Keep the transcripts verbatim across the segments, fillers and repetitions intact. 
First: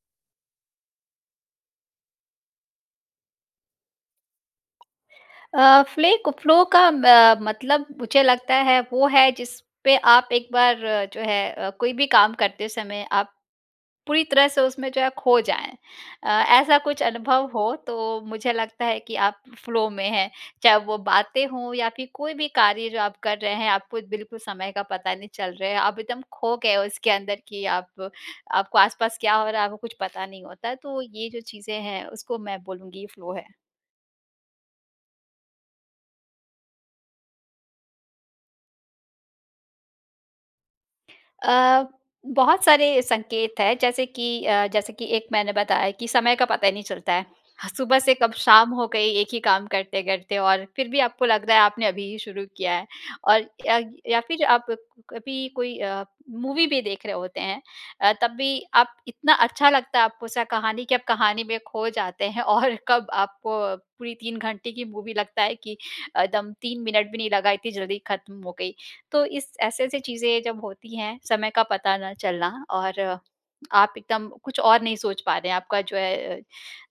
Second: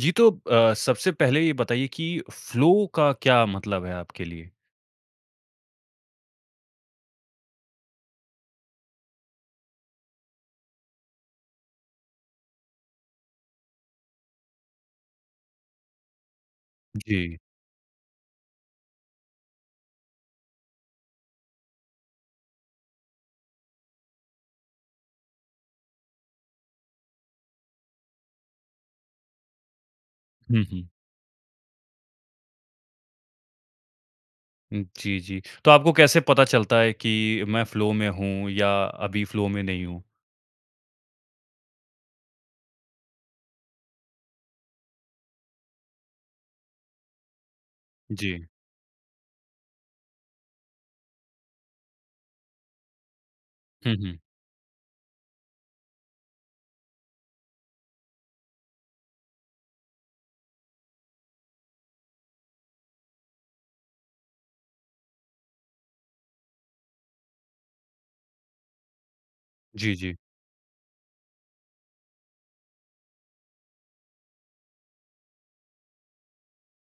जी, तो अ, सबसे पहले ये बताइए कि फ़्लो का क्या मतलब है आपके लिए? अ, फ़्ले को फ़्लो का अ, मतलब मुझे लगता है वो है, जिस पे आप एक बार जो है अ, कोई भी काम करते समय आप, पूरी तरह से उसमें जो है खो जाएँ। अ, ऐसा कुछ जी। अनुभव हो तो मुझे लगता है कि आप फ़्लो में हैं। चाहे वो बातें हों या फिर कोई भी कार्य जो आप कर रहे हैं, आपको बिल्कुल समय का पता नहीं चल रहे है। आप एकदम खो गए हो इसके अंदर कि आप आपको आस-पास क्या हो रहा है, आपको कुछ पता नहीं हुँ, होता। हुँ। तो ये जो चीज़ें हैं, उसको मैं बोलूँगी फ़्लो है। उ, जी, जी, तो आपको कैसे पता चलता है कि मैं फ़्लो में हूँ या अभी फ़्लो में नहीं हूँ? अ, बहुत सारे संकेत हैं जैसे कि अ, जैसे कि एक मैंने बताया कि समय का पता ही नहीं चलता है। ह सुबह से कब जी। शाम हो गई एक ही काम करते-करते और फिर भी आपको लग रहा है आपने अभी ही शुरू किया है। और या ग हुँ, हुँ। या फिर आप कभी कोई अ, मूवी भी देख रहे होते हैं अ, तब भी आप इतना अच्छा लगता है आपको उसका कहानी कि आप कहानी में खो जाते हैं और कब आपको पूरी तीन घंटे की मूवी लगता है कि एकदम तीन मिनट भी नहीं लगा, इतनी जल्दी ख़त्म हो गई। तो इस जी, ऐसी-ऐसी जी। चीज़ें जब होती हैं, समय का पता ना चलना और, आप एकदम कुछ और नहीं सोच पा रहे हैं, आपका जो है अ,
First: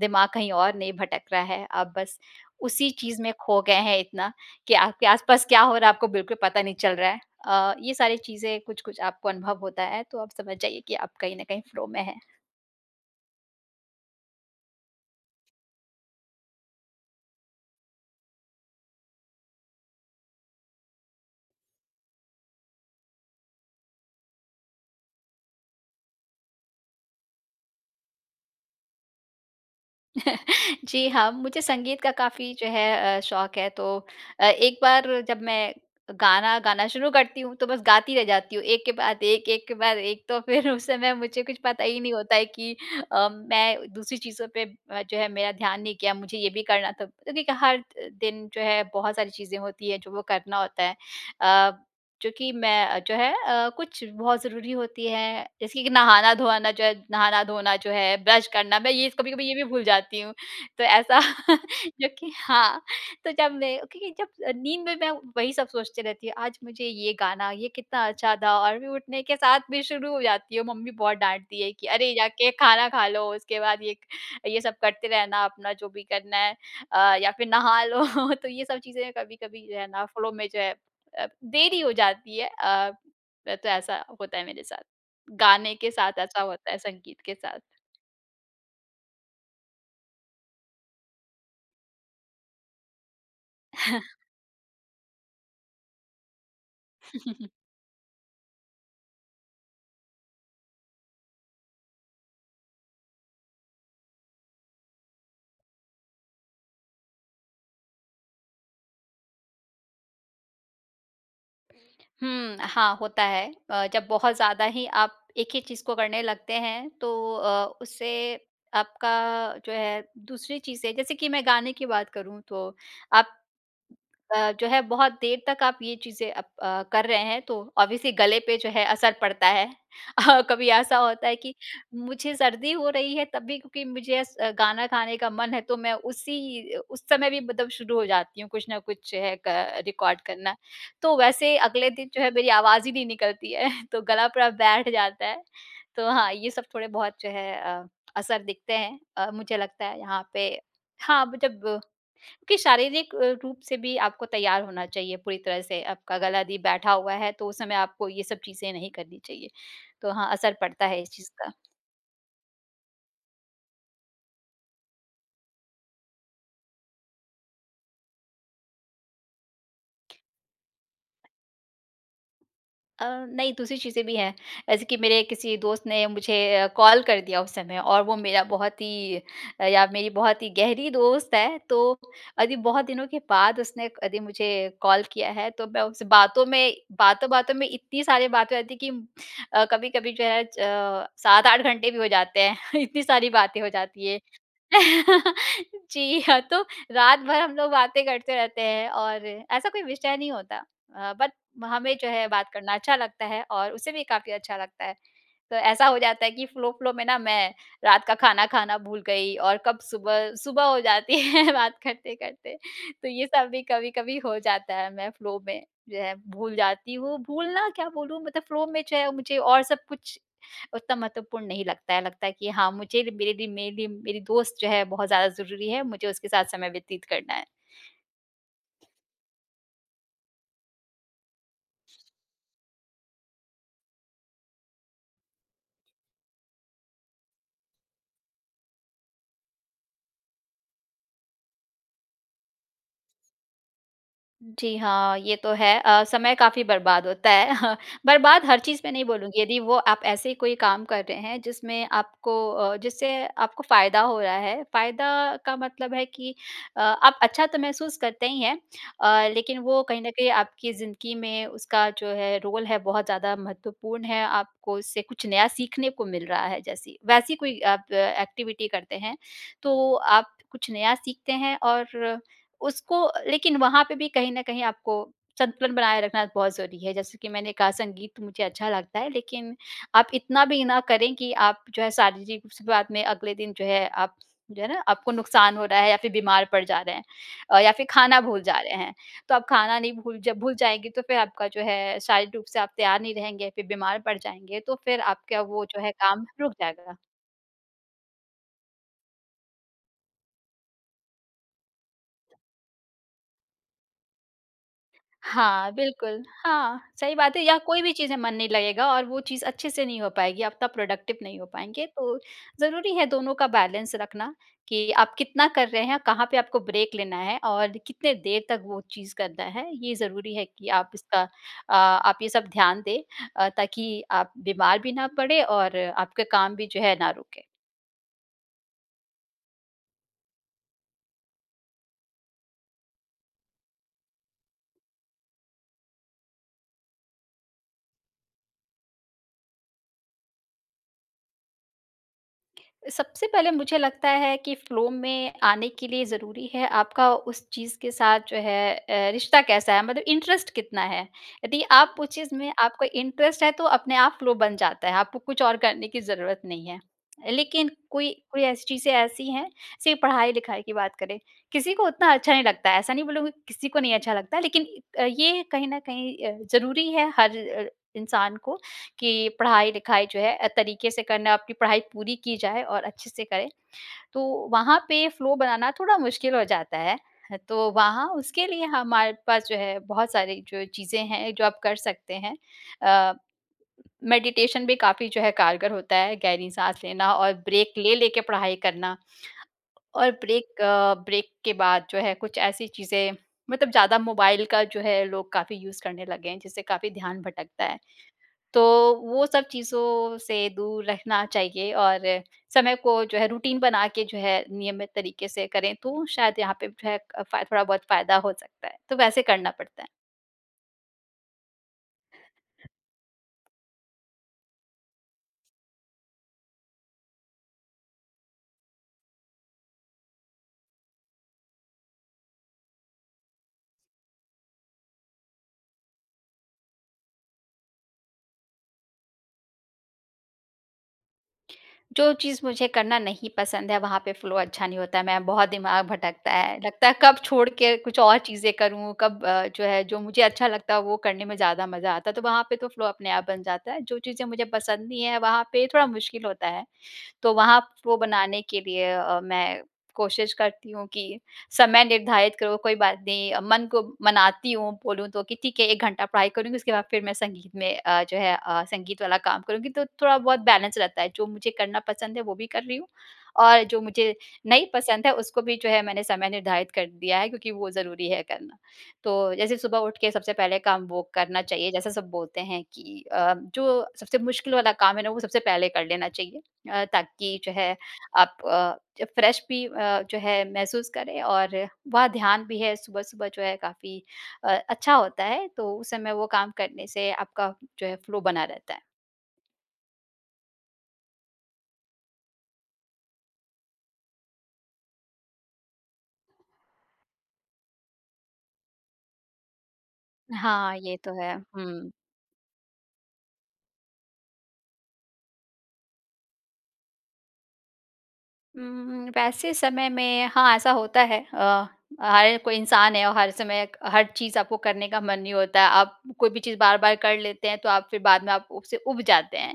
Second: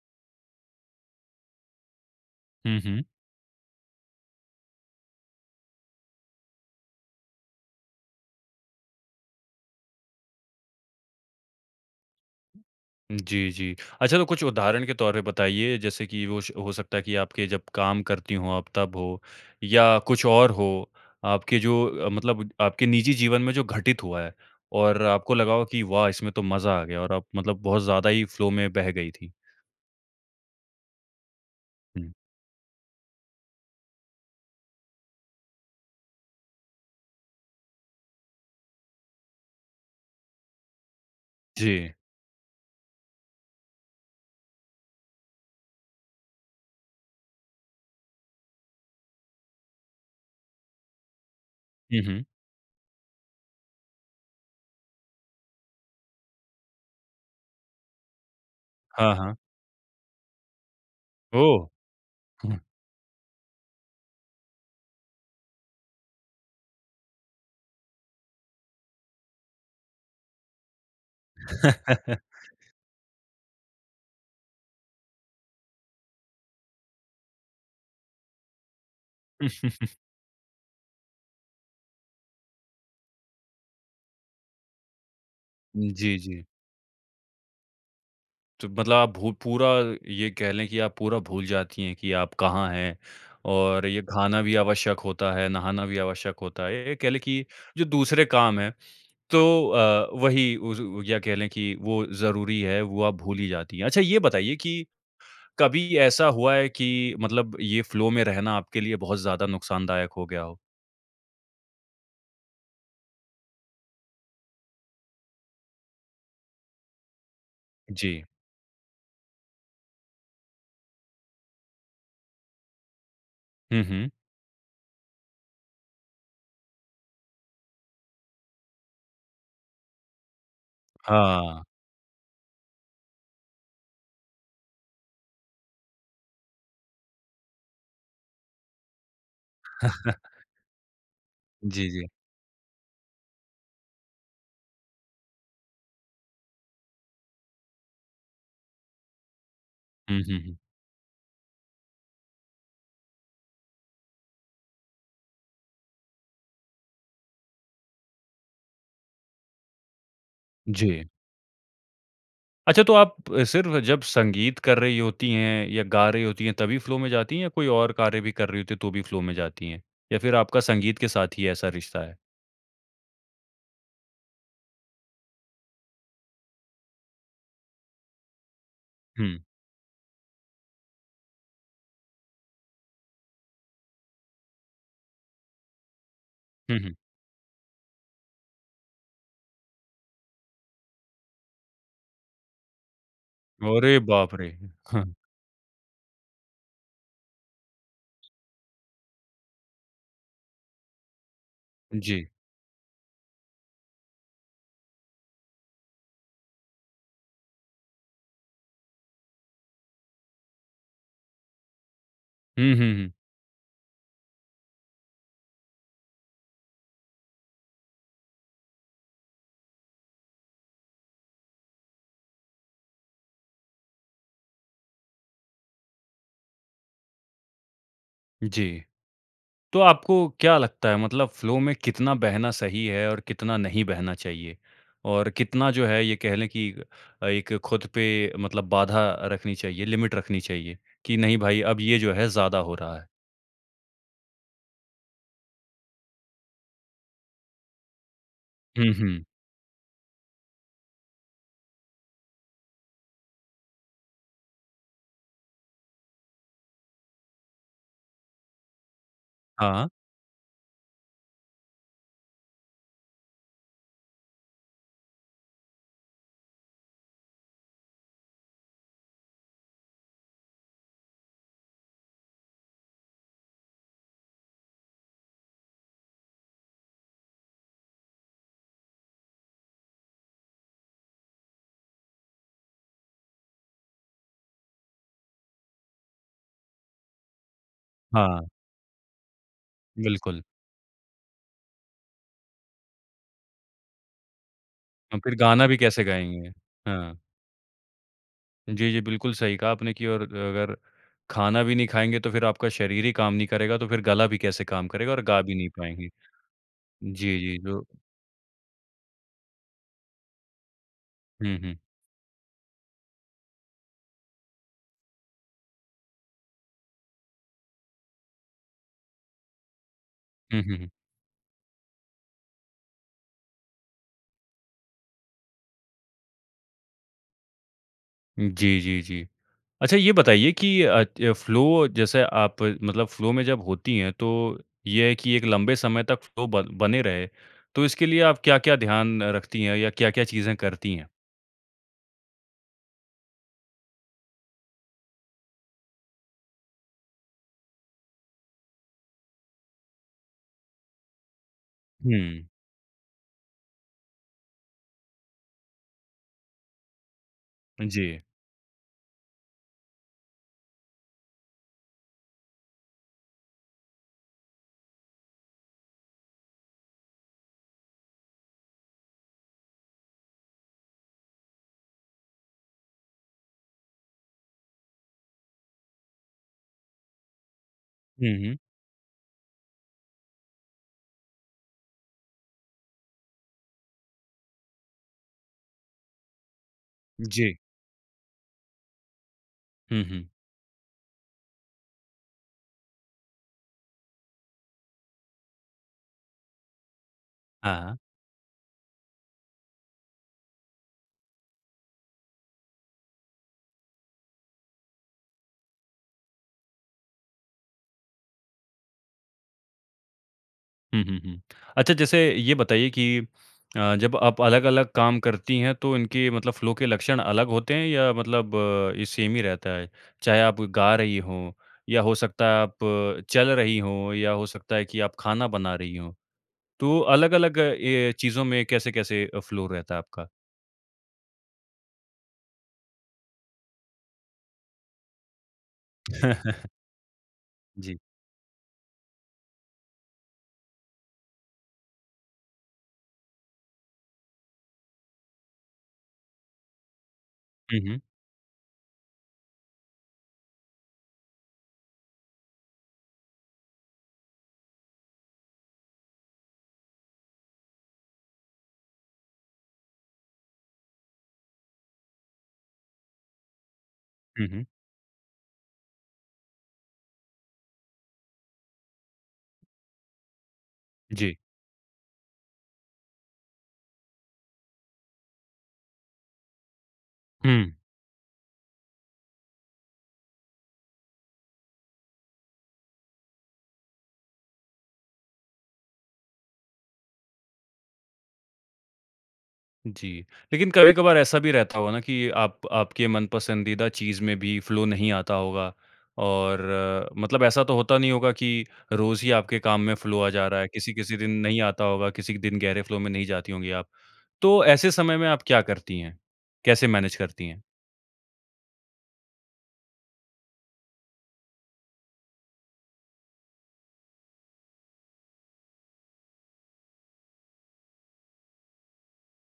दिमाग कहीं और नहीं भटक रहा है। आप बस हुँ, उसी हुँ। चीज़ में खो गए हैं इतना, कि आपके आस-पास क्या हो रहा है आपको बिल्कुल पता नहीं चल रहा है। अ, ये सारी चीज़ें कुछ-कुछ आपको अनुभव होता है तो आप समझ जाइए कि आप कहीं न कहीं फ़्लो में हैं। जी, जी। अच्छा तो कुछ उदाहरण के तौर पे बताइए जैसे कि होश हो सकता है कि आपके जब काम करती हो आप तब हो या कुछ और हो। आपके जो अ, मतलब आपके निजी जीवन में जो घटित हुआ है, और आपको लगा हो कि "वाह! इसमें तो मज़ा आ गया।" और आप मतलब बहुत ज़्यादा ही फ़्लो में बह गई थी? जी, हाँ। मुझे संगीत का हुँ। काफ़ी जो है अ, शौक़ है। तो अ, एक बार जब मैं गाना गाना शुरू करती हूँ, तो बस गाती रह जाती हूँ, एक के बाद, एक के बाद एक। तो फ़िर उस समय मुझे कुछ पता जी। ही नहीं होता है कि अ, मैं दूसरी चीज़ों पे अ, जो है मेरा ध्यान नहीं गया, मुझे ये भी करना था, क्योंकि क हर द दिन जो है बहुत सारी चीज़ें होती हैं, जो वो करना होता है। अ, हुँ, हुँ। जो कि मैं जो है अ, कुछ बहुत ज़रूरी होती हैं, जैसे कि नहाना-धोआना जो है नहाना-धोना जो है, ब्रश करना, मैं ये हाँ, हाँ। कभी-कभी ये भी भूल जाती हूँ। तो ऐसा ओह! जो कि हुँ। हाँ, तो जब मैं क्योंकि जब नींद में मैं वही सब सोचती रहते हूँ, आज मुझे ये गाना, ये कितना अच्छा था, और मैं उठने के साथ भी शुरू हो जाती हूँ। मम्मी बहुत डाँटती है कि, "अरे, जा के खाना खा लो, उसके बाद ये क ये सब करते रहना, अपना जो भी करना है अ, या फ़िर नहा लो।" तो ये सब चीज़ें कभी-कभी जो है ना फ़्लो में जो है अ, देरी हो जाती है। अ, त तो ऐसा होता है मेरे साथ, गाने उ, के साथ जी, ऐसा जी। होता है, संगीत के साथ। तो मतलब आप भू पूरा ये कह लें कि आप पूरा भूल जाती हैं कि आप कहाँ हैं, और ये खाना भी आवश्यक होता है, नहाना भी आवश्यक होता है। ये ये कह लें कि जो दूसरे काम हैं, तो अ, वही उस उ या कह लें कि वो ज़रूरी है, वो आप भूल ही जाती हैं। अच्छा ये बताइए कि, कभी ऐसा हुआ है कि मतलब ये फ़्लो में रहना आपके लिए बहुत ज़्यादा नुक़सान दायक हो गया हो? हुँ, हाँ होता है। अ, जब बहुत ज़्यादा ही आप एक ही चीज़ को करने लगते हैं तो अ, जी। उससे आपका जो है दूसरी चीज़ से जैसे कि मैं गाने की बात करूँ तो आप हुँ, हुँ। अ, जो है बहुत देर तक आप ये चीज़ें अप अ, कर रहे हैं तो ऑब्वियसली गले पे जो है असर पड़ता है। अ, कभी ऐसा होता है कि हाँ। मुझे सर्दी हो रही है तब भी क्योंकि मुझे एस गाना गाने का मन है तो मैं उसी अ, उस समय भी मतलब शुरू हो जाती हूँ कुछ न कुछ है क रिकॉर्ड करना। तो वैसे जी, अगले जी। दिन जो है मेरी आवाज़ ही नहीं निकलती है तो गला पूरा बैठ जाता है। तो हाँ, ये सब थोड़े-बहुत जो है अ, असर दिखते हैं अ, मुझे लगता है हुँ, यहाँ हुँ, पे। हुँ। हाँ, ब जब कि शारीरिक अ, रूप से भी आपको तैयार होना चाहिए पूरी तरह से आपका गला दी बैठा हुआ है तो उस समय आपको ये सब चीज़ें नहीं करनी चाहिए, तो हाँ, असर पड़ता है जी। इस चीज़ का। अच्छा तो आप सिर्फ़ जब संगीत कर रही होती हैं या गा रही होती है तभी फ़्लो में जाती हैं या कोई और कार्य भी कर रही होती है तो भी फ़्लो में जाती हैं? या फ़िर आपका संगीत के साथ ही ऐसा रिश्ता है? अ, नहीं दूसरी चीज़ें भी हैं। ऐसे कि मेरे किसी दोस्त ने मुझे अ, कॉल कर दिया उस समय और वो मेरा बहुत ही हुँ। अ, या मेरी बहुत ही गहरी दोस्त है तो अदी बहुत दिनों के बाद उसने अदी मुझे कॉल किया है तो मैं उससे बातों में हुँ, हुँ। बातों-बातों में इतनी सारी बातें हो जाती कि अ, कभी-कभी जो है च सात आठ घंटे भी हो जाते हैं इतनी सारी बातें हो अरे जाती है। बाप रे! जी, हाँ तो रात भर हम लोग बातें करते रहते हैं और ऐसा कोई विषय नहीं होता अ, बट हमें जो जी। है बात करना अच्छा लगता है और उसे भी काफ़ी अच्छा लगता है। तो ऐसा हो जाता है कि फ़्लो-फ़्लो में ना मैं रात का खाना खाना भूल गई और कब सुबह सुबह हो जाती है बात करते-करते। हुँ, हुँ, तो हुँ। ये सब भी कभी-कभी हो जाता है मैं फ़्लो में जो है भूल जाती हूँ। भूलना क्या बोलूँ मतलब फ़्लो में जो है मुझे और सब कुछ उतना महत्वपूर्ण नहीं लगता है। लगता है कि हाँ, मुझे र मेरे लिए मे लिए मेरी दोस्त जो है बहुत ज़्यादा ज़रूरी है। मुझे उसके साथ समय व्यतीत करना है। जी। तो आपको क्या लगता है मतलब फ़्लो में कितना बहना सही है और कितना नहीं बहना चाहिए? और कितना जो है ये कह लें कि अ, एक खुद पे मतलब बाधा रखनी चाहिए, लिमिट रखनी चाहिए कि नहीं भाई अब ये जो है ज़्यादा हो रहा है? जी, हाँ। ये तो है अ, समय काफ़ी बर्बाद होता है। बर्बाद हर चीज़ में हुँ, नहीं हुँ। बोलूँगी, यदि वो आप ऐसे ही कोई काम कर रहे हैं जिसमें आपको अ, जिससे आपको फ़ायदा हो रहा है। फ़ायदा का मतलब है कि अ, आप अच्छा तो महसूस करते ही हैं अ, लेकिन वो हाँ। कहीं न कहीं आपकी ज़िंदगी में उसका जो है रोल है, बहुत ज़्यादा महत्वपूर्ण है। आपको उससे कुछ नया सीखने को मिल रहा है जैसी। वैसी कोई आप एक्टिविटी करते हैं, तो आप कुछ नया सीखते हैं और उसको लेकिन वहाँ पे भी कहीं न कहीं आपको संतुलन बनाए रखना बहुत ज़रूरी है। जैसे कि मैंने कहा, संगीत मुझे अच्छा लगता है, लेकिन आप इतना भी ना करें कि आप जो है शारीरिक शुरुआत में अगले दिन जो है आप जो है ना आपको नुक़सान हो रहा है या फिर बीमार पड़ जा रहे हैं अ, या फिर खाना भूल हाँ। जा रहे हैं। तो आप खाना नहीं भूल जब बिल्कुल। भूल जाएँगे तो फिर आपका जो है शारीरिक रूप से आप तैयार नहीं रहेंगे, फिर बीमार पड़ जाएँगे, तो फिर हम फिर आपका वो गाना भी जो है कैसे काम गाएँगे। रुक जाएगा। हाँ। जी, जी। बिल्कुल सही कहा आपने कि और ग अगर खाना भी नहीं खाएँगे, तो फिर आपका शरीर ही काम नहीं करेगा, तो फिर गला भी कैसे काम करेगा और गा भी नहीं हाँ, पाएँगे। बिल्कुल। हाँ, सही बात जी, है, या जी, कोई जो भी चीज़ में मन नहीं लगेगा और वो चीज़ अच्छे से नहीं हो पाएगी, आप तब एक्टिविटी नहीं हो हुँ, हुँ। पाएँगे। तो ज़रूरी है दोनों का बैलेंस रखना कि आप कितना कर रहे हैं, कहाँ पे आपको ब्रेक लेना है, और कितने देर तक वो चीज़ करना है। ये ज़रूरी है हुँ, कि हुँ, आप हुँ। इसका अ, आप ये सब ध्यान दें अ, ताकि आप बीमार भी ना पड़े और आपके काम भी जो है ना रुके। जी, जी, जी। अच्छा ये बताइए कि अ, त फ़्लो जैसे आप मतलब फ़्लो में जब होती हैं तो ये है कि एक लंबे समय तक फ़्लो बन बने रहे। तो इसके लिए आप क्या-क्या ध्यान रखती हैं? या क्या-क्या चीजें करती हैं? सबसे पहले मुझे लगता है कि फ़्लो में आने के लिए ज़रूरी है आपका उस चीज़ के साथ जो है ए, रिश्ता कैसा है? मतलब इंटरेस्ट कितना है? यदि आप उस चीज़ हुँ। में आपको इंटरेस्ट है तो अपने आप फ़्लो बन जाता है। आपको कुछ और करने की ज़रूरत नहीं है। लेकिन कोई जी। कोई ऐसी चीज़ें ऐसी हैं सिर्फ़ पढ़ाई-लिखाई की बात करें किसी को उतना अच्छा नहीं लगता। ऐसा नहीं बोलूँगी किसी को नहीं अच्छा लगता लेकिन इ अ, ये कहीं न कहीं अ, ज़रूरी है हर र इंसान को कि पढ़ाई-लिखाई जो है अ, तरीके से करना आपकी पढ़ाई पूरी की जाए और अच्छे से करें। तो वहाँ पे फ़्लो बनाना थोड़ा मुश्किल हो जाता है। ह तो वहाँ हुँ, उसके हुँ। लिए हमारे पास जो है बहुत सारी जो चीज़ें हैं जो आप कर सकते हैं। अ, मेडिटेशन भी काफ़ी जो है कारगर होता है गहरी साँस लेना और जी। ब्रेक ले लेके पढ़ाई करना। हुँ, और हुँ। ब्रेक अ, ब्रेक के बाद जो है कुछ ऐसी चीज़ें मतलब ज़्यादा मोबाइल का जो है लोग काफ़ी यूज़ करने लगे हैं जिससे काफ़ी ध्यान भटकता है। हाँ। तो वो सब चीज़ों से दूर रहना चाहिए और समय को जो है रूटीन बना के जो है नियमित तरीके से करें तो शायद यहाँ पे जो है एक अ, फा थोड़ा बहुत फ़ायदा हो सकता है। तो वैसे करना पड़ता है। हुँ, हुँ, हुँ। अच्छा जैसे ये बताइए कि अ, जब आप अलग-अलग काम करती है तो इनके मतलब फ्लो के लक्षण अलग होते हैं या मतलब ये सेम ही रहता है? चाहे आप गा रही हो, या हो सकता है आप चल रही हो, या हो सकता है कि आप खाना बना रही हो। तो अलग-अलग ये चीज़ों में कैसे-कैसे अ, फ्लो रहता है आपका? जो चीज़ मुझे करना नहीं पसंद है वहाँ पे फ्लो अच्छा नहीं होता है, मैं बहुत दिमाग भटकता है। लगता है कब छोड़ के कुछ जी। और चीज़ें करूँ, कब अ, जो है जो मुझे अच्छा लगता है वो करने में ज़्यादा मज़ा आता है। तो वहाँ पे तो फ्लो अपने आप बन जाता है जो चीज़ें मुझे पसंद नहीं है वहाँ पे थोड़ा मुश्किल होता है। तो वहाँ प हुँ, वो हुँ। बनाने के लिए अ, मैं कोशिश करती हूँ कि समय निर्धारित करूँ कोई बात नहीं, मन को मनाती हूँ बोलूँ तो कि ठीक है एक घंटा पढ़ाई करूँगी उसके बाद फिर मैं संगीत में अ, जो है अ, संगीत वाला काम करूँगी तो थोड़ा बहुत बैलेंस रहता है, जो मुझे करना पसंद है वो भी कर रही हूँ, और जो मुझे हुँ, हुँ। नहीं पसंद है उसको भी जो है मैंने समय निर्धारित कर दिया है क्योंकि वो ज़रूरी है करना। तो जैसे सुबह उठ के सबसे पहले काम वो जी। करना चाहिए जैसे सब बोलते हैं कि अ, जो सबसे मुश्किल वाला काम है ना वो सबसे पहले कर लेना चाहिए। अ, ताकि जो हुँ। है आप अ, जब फ्रेश भी अ जो है महसूस करें और वह ध्यान भी है सुबह-सुबह जो है काफ़ी अ, अच्छा होता है, तो उस समय वो काम करने से आपका जो है फ्लो बना रहता है। जी। लेकिन कभी-कभार ऐसा भी रहता होगा ना कि आप आपके मनपसंदीदा चीज़ में भी फ़्लो नहीं आता होगा। और, मतलब ऐसा तो होता नहीं होगा की रोज़ ही आपके काम में फ़्लो आ जा रहा है, हाँ, ये तो किसी-किसी दिन है। नहीं आता हुँ। होगा, किसी दिन गहरे फ़्लो में नहीं जाती होंगी आप। तो ऐसे समय में आप क्या करती हैं? कैसे मैनेज करती हैं? हुँ, हुँ। वैसे समय में हाँ, ऐसा होता है। अ, हर कोई इंसान है और हर समय क हर चीज़ आपको करने का मन नहीं होता। आप कोई भी चीज़ बार-बार कर लेते हैं, तो आप फिर बाद में आप उससे ऊब जाते हैं।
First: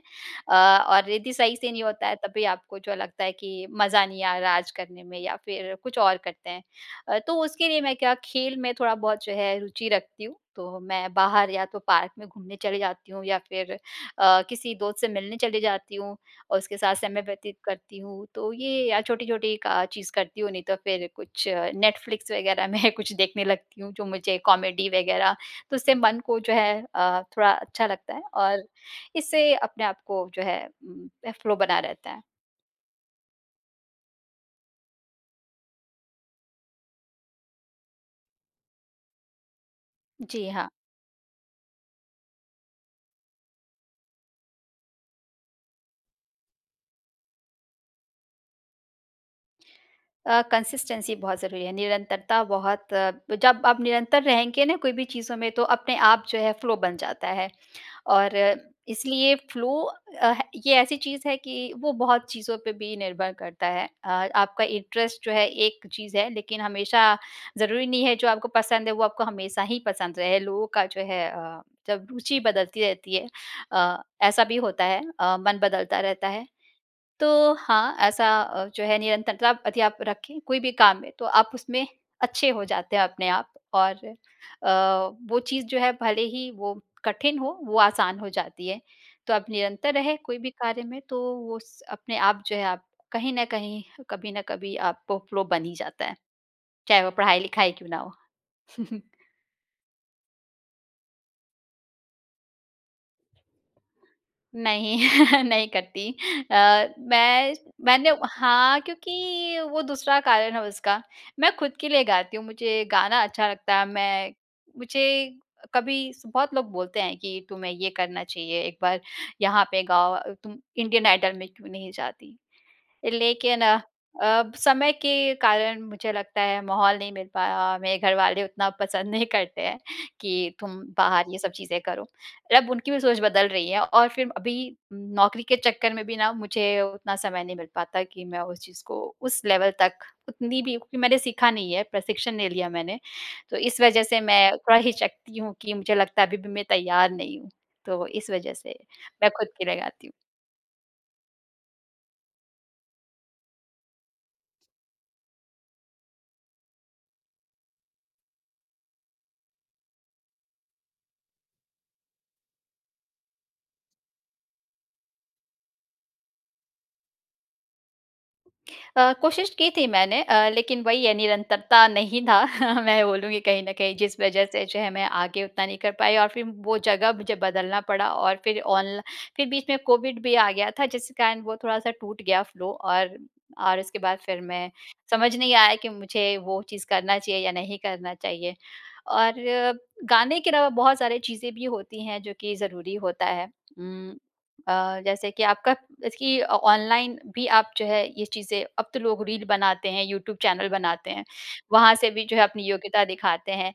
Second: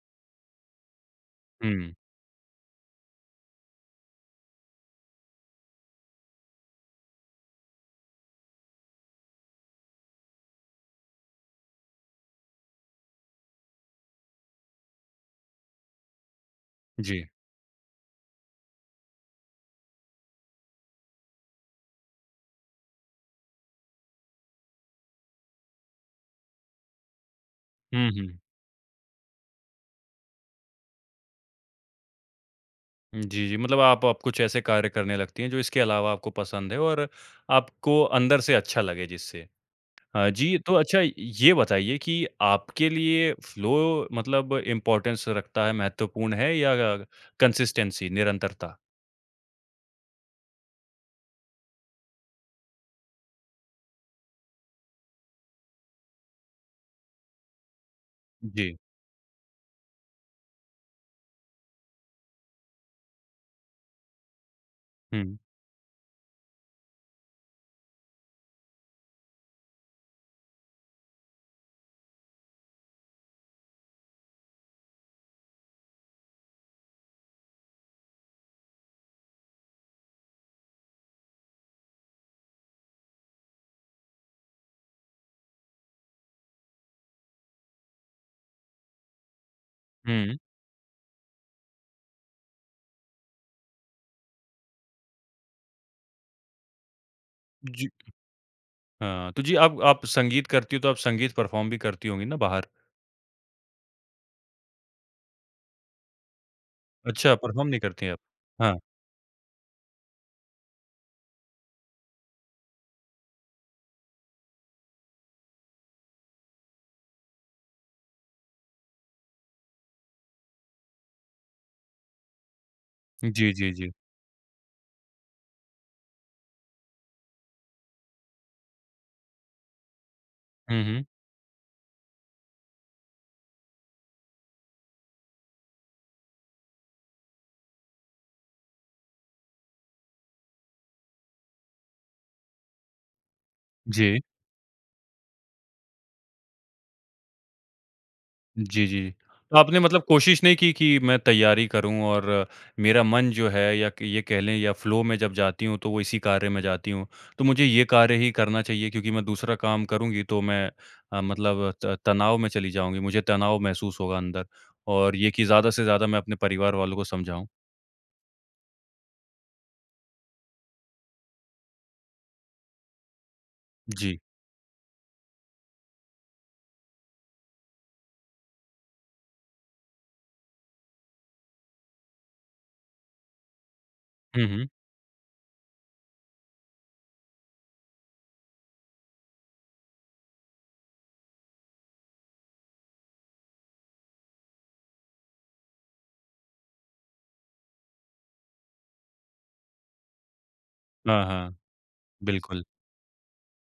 अ, और यदि सही से नहीं हुँ। होता है, तब भी आपको जो लगता है कि मज़ा नहीं आ रहा आज करने में, या फिर कुछ और करते हैं। अ, तो उसके लिए मैं क्या खेल में थोड़ा बहुत जो है रुचि रखती हूँ, तो मैं बाहर या तो पार्क में घूमने चली जाती हूँ, या फिर अ, किसी दोस्त से मिलने चली जाती हूँ और उसके साथ समय जी। व्यतीत करती हूँ। तो ये अ, छोटी-छोटी का चीज़ करती हूँ, नहीं तो फिर कुछ नेटफ्लिक्स वग़ैरह में कुछ देखने लगती हूँ, जो मुझे कॉमेडी वग़ैरह। तो उससे मन को जो है अ, थोड़ा अच्छा हुँ, लगता है हुँ। और इससे अपने आप को जो है म फ़्लो बना रहता है। उ, जी, जी। मतलब आप आप कुछ ऐसे कार्य करने लगती हैं जो इसके अलावा आपको पसंद है, और आपको अंदर से अच्छा लगे जिससे। अ, जी, जी, हाँ। तो अच्छा ये बताइए कि आपके लिए फ़्लो मतलब इम्पोर्टेंस रखता है महत्वपूर्ण है, या अग अग कंसिस्टेंसी, निरंतरता? अ, कंसिस्टेंसी बहुत ज़रूरी है। निरंतरता बहुत जब आप निरंतर रहेंगे ना कोई भी चीज़ों में, तो अपने आप जो है फ़्लो बन जाता है। और जी। इसलिए फ़्लो अ, है ये ऐसी चीज़ है कि वो बहुत चीज़ों पे भी निर्भर करता है। अ, आपका इंटरेस्ट जो हुँ। है एक चीज़ है, लेकिन हमेशा ज़रूरी नहीं है जो आपको पसंद है, वो आपको हमेशा ही पसंद रहे। लोगों का जो है अ, जब रुचि बदलती रहती है अ, ऐसा भी होता है अ, मन बदलता रहता है। तो हाँ, ऐसा अ, जो है निरंतरता यदि आप रखें कोई भी काम में, तो आप उसमें अच्छे हो जाते हैं अपने आप, और अ, वो चीज़ जो है भले ही वो कठिन हो, वो आसान हो जाती है। तो आप निरंतर रहें कोई हुँ। भी कार्य में, तो वो स अपने आप जो है आप कहीं न कहीं, कभी न कभी आपको फ़्लो बन ही जाता है, चाहे वो पढ़ाई-लिखाई क्यों जी। ना हो। हाँ। तो जी, आप आप संगीत करती हो, तो आप संगीत परफ़ॉर्म भी करती होंगी ना बाहर? नहीं, नहीं करती। अ, अच्छा, मैं परफ़ॉर्म नहीं करती मैंने आप? हाँ, हाँ। क्योंकि वो दूसरा कारण है उसका, मैं खुद के लिए गाती हूँ, मुझे गाना अच्छा लगता है। मैं मुझे कभी स बहुत लोग बोलते हैं कि, "तुम्हें ये करना चाहिए, एक बार यहाँ पे गाओ अ, तुम इंडियन आइडल में क्यों नहीं जाती?" जी, लेकिन जी, अ जी। अ, ब समय के कारण मुझे लगता है, माहौल नहीं मिल पाया और मेरे घर वाले उतना पसंद नहीं करते हैं, कि तुम हुँ, हुँ। बाहर ये सब चीज़ें करो। र अब उनकी भी सोच बदल रही है और फिर अभी उम, नौकरी के चक्कर में भी ना, मुझे उतना समय नहीं मिल पाता, कि, मैं उस चीज़ को उस लेवल तक उतनी भी क्योंकि मैंने सीखा नहीं है, प्रशिक्षण नहीं लिया मैंने। तो इस वजह जी। से मैं थोड़ा हिचकती हूँ कि मुझे लगता है, अभी भी मैं तैयार नहीं हूँ। तो इस वजह जी, से जी, जी। मैं खुद तो के लिए आपने मतलब गाती हूँ। कोशिश नहीं की, कि मैं तैयारी करूँ और मेरा मन जो है या क ये कह लें या फ़्लो में जब जाती हूँ, तो वो इसी कार्य में जाती हूँ, तो मुझे ये कार्य ही करना चाहिए क्योंकि मैं दूसरा काम करूँगी तो मैं अ, मतलब त तनाव में चली जाऊँगी, मुझे तनाव महसूस होगा अंदर। और ये कि, ज़्यादा से ज़्यादा मैं अपने परिवार वालों को समझाऊँ? अ, कोशिश की थी मैंने अ, लेकिन वहीं ये निरंतरता नहीं था मैं बोलूँगी कहीं न कहीं जिस जी। वज़ह से जो है मैं आगे उतना नहीं कर पाई और फ़िर वो जगह मुझे बदलना पड़ा और फ़िर ऑनल फ़िर बीच में कोविड भी आ गया था जिसके कारण वो थोड़ा-सा टूट गया फ़्लो और, और उसके बाद फ़िर हुँ, मैं हुँ। समझ नहीं आया कि मुझे वो चीज़ करना चाहिए या नहीं करना चाहिए और गाने के अलावा बहुत सारी चीज़ें भी होती हैं जो कि ज़रूरी होता है उम, अ, जैसे कि आपका इसकी अ, ऑनलाइन भी आप जो है ये चीज़ें अब तो लोग रील बनाते हैं यूट्यूब चैनल बनाते हैं। हाँ, हाँ। वहाँ से भी जो है अपनी बिल्कुल। योग्यता दिखाते हैं।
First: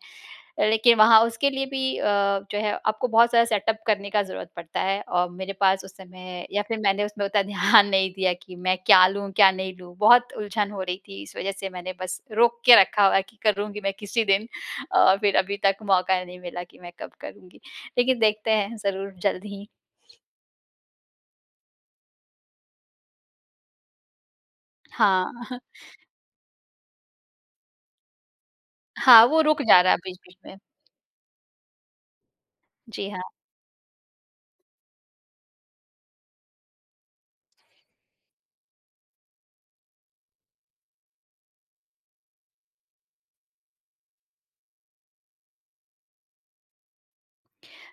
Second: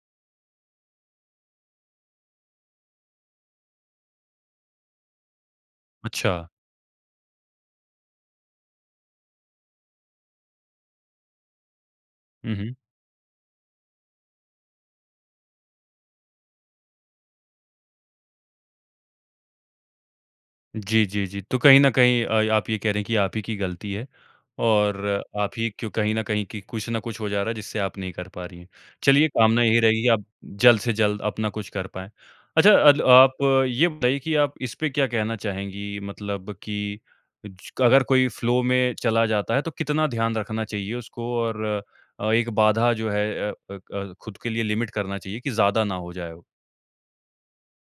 अ, लेकिन वहाँ उसके लिए भी अ, जो है आपको बहुत सारा सेटअप करने का ज़रूरत पड़ता है और मेरे पास उस समय अच्छा। या फ़िर मैंने उसमें उतना ध्यान नहीं दिया कि मैं क्या लूँ क्या नहीं लूँ? बहुत उलझन हो रही थी इस वज़ह से मैंने बस हुँ, रोक हुँ। के रखा हुआ है कि करूँगी मैं किसी दिन और फ़िर अभी तक मौका नहीं मिला कि मैं कब करुँगी। लेकिन देखते हैं ज़रूर जल्द ही। जी, जी, जी। तो कहीं न कहीं अ, आप ये कह रहे हैं की आप ही की गलती है और हाँ। आप ही क्यूँ कहीं न कहीं कि कुछ न कुछ हो जा रहा है जिससे आप नहीं कर पा रही है। हाँ, चलिए वो कामना रुक यही जा रहा है रहेगी की आप बीच-बीच में। जल्द से जल्द अपना कुछ कर पाएँ। अच्छा अद जी, हाँ। आप ये बताइए कि आप इसपे क्या कहना चाहेंगी मतलब कि च अगर कोई फ़्लो में चला जाता है तो कितना ध्यान रखना चाहिए उसको और अ, एक बाधा जो है अ अ अ, खुद के लिए लिमिट करना चाहिए की ज़्यादा ना हो जाए अब?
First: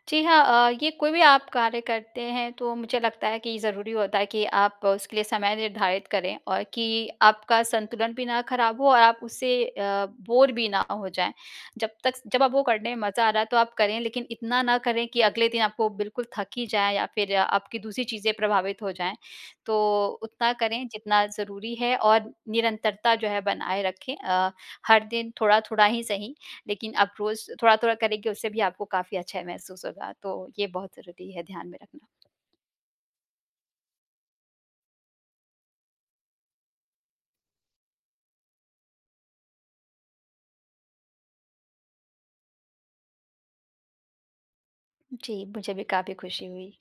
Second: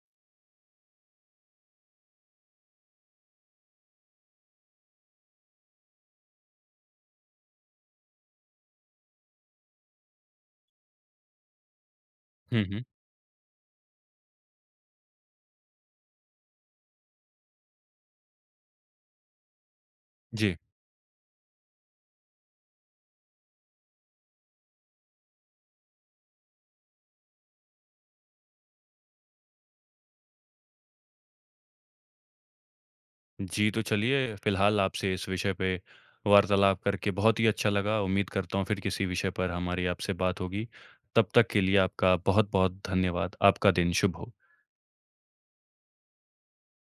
जी, हाँ। अ, ये कोई भी आप कार्य करते हैं तो मुझे लगता है कि ज़रूरी होता है कि आप उसके लिए समय निर्धारित करें और कि आपका संतुलन भी ना ख़राब हो और आप उससे अ, बोर भी ना अ, हो जाएँ। जब तक स जब आप वो हुँ, हुँ। करने में मज़ा आ रहा है तो आप करें लेकिन इतना ना करें कि अगले दिन आपको बिल्कुल थक ही जाए या फ़िर आपकी दूसरी चीज़ें प्रभावित हो जाएँ तो उतना जी। करें जितना ज़रूरी है और निरंतरता जो है बनाए रखें अ, हर दिन थोड़ा-थोड़ा ही सही लेकिन आप रोज़ थोड़ा-थोड़ा करेंगे उससे भी आपको काफ़ी अच्छा महसूस होगा तो ये बहुत ज़रूरी है ध्यान में रखना। जी। तो चलिए फ़िलहाल आपसे इस विषय पे वार्तालाप करके बहुत ही अच्छा लगा। उम्मीद करता हूँ फ़िर किसी विषय पर हमारी आपसे बात होगी। तब तक के लिए आपका बहुत-बहुत धन्यवाद। आपका दिन शुभ हो। जी। मुझे भी काफ़ी खुशी हुई।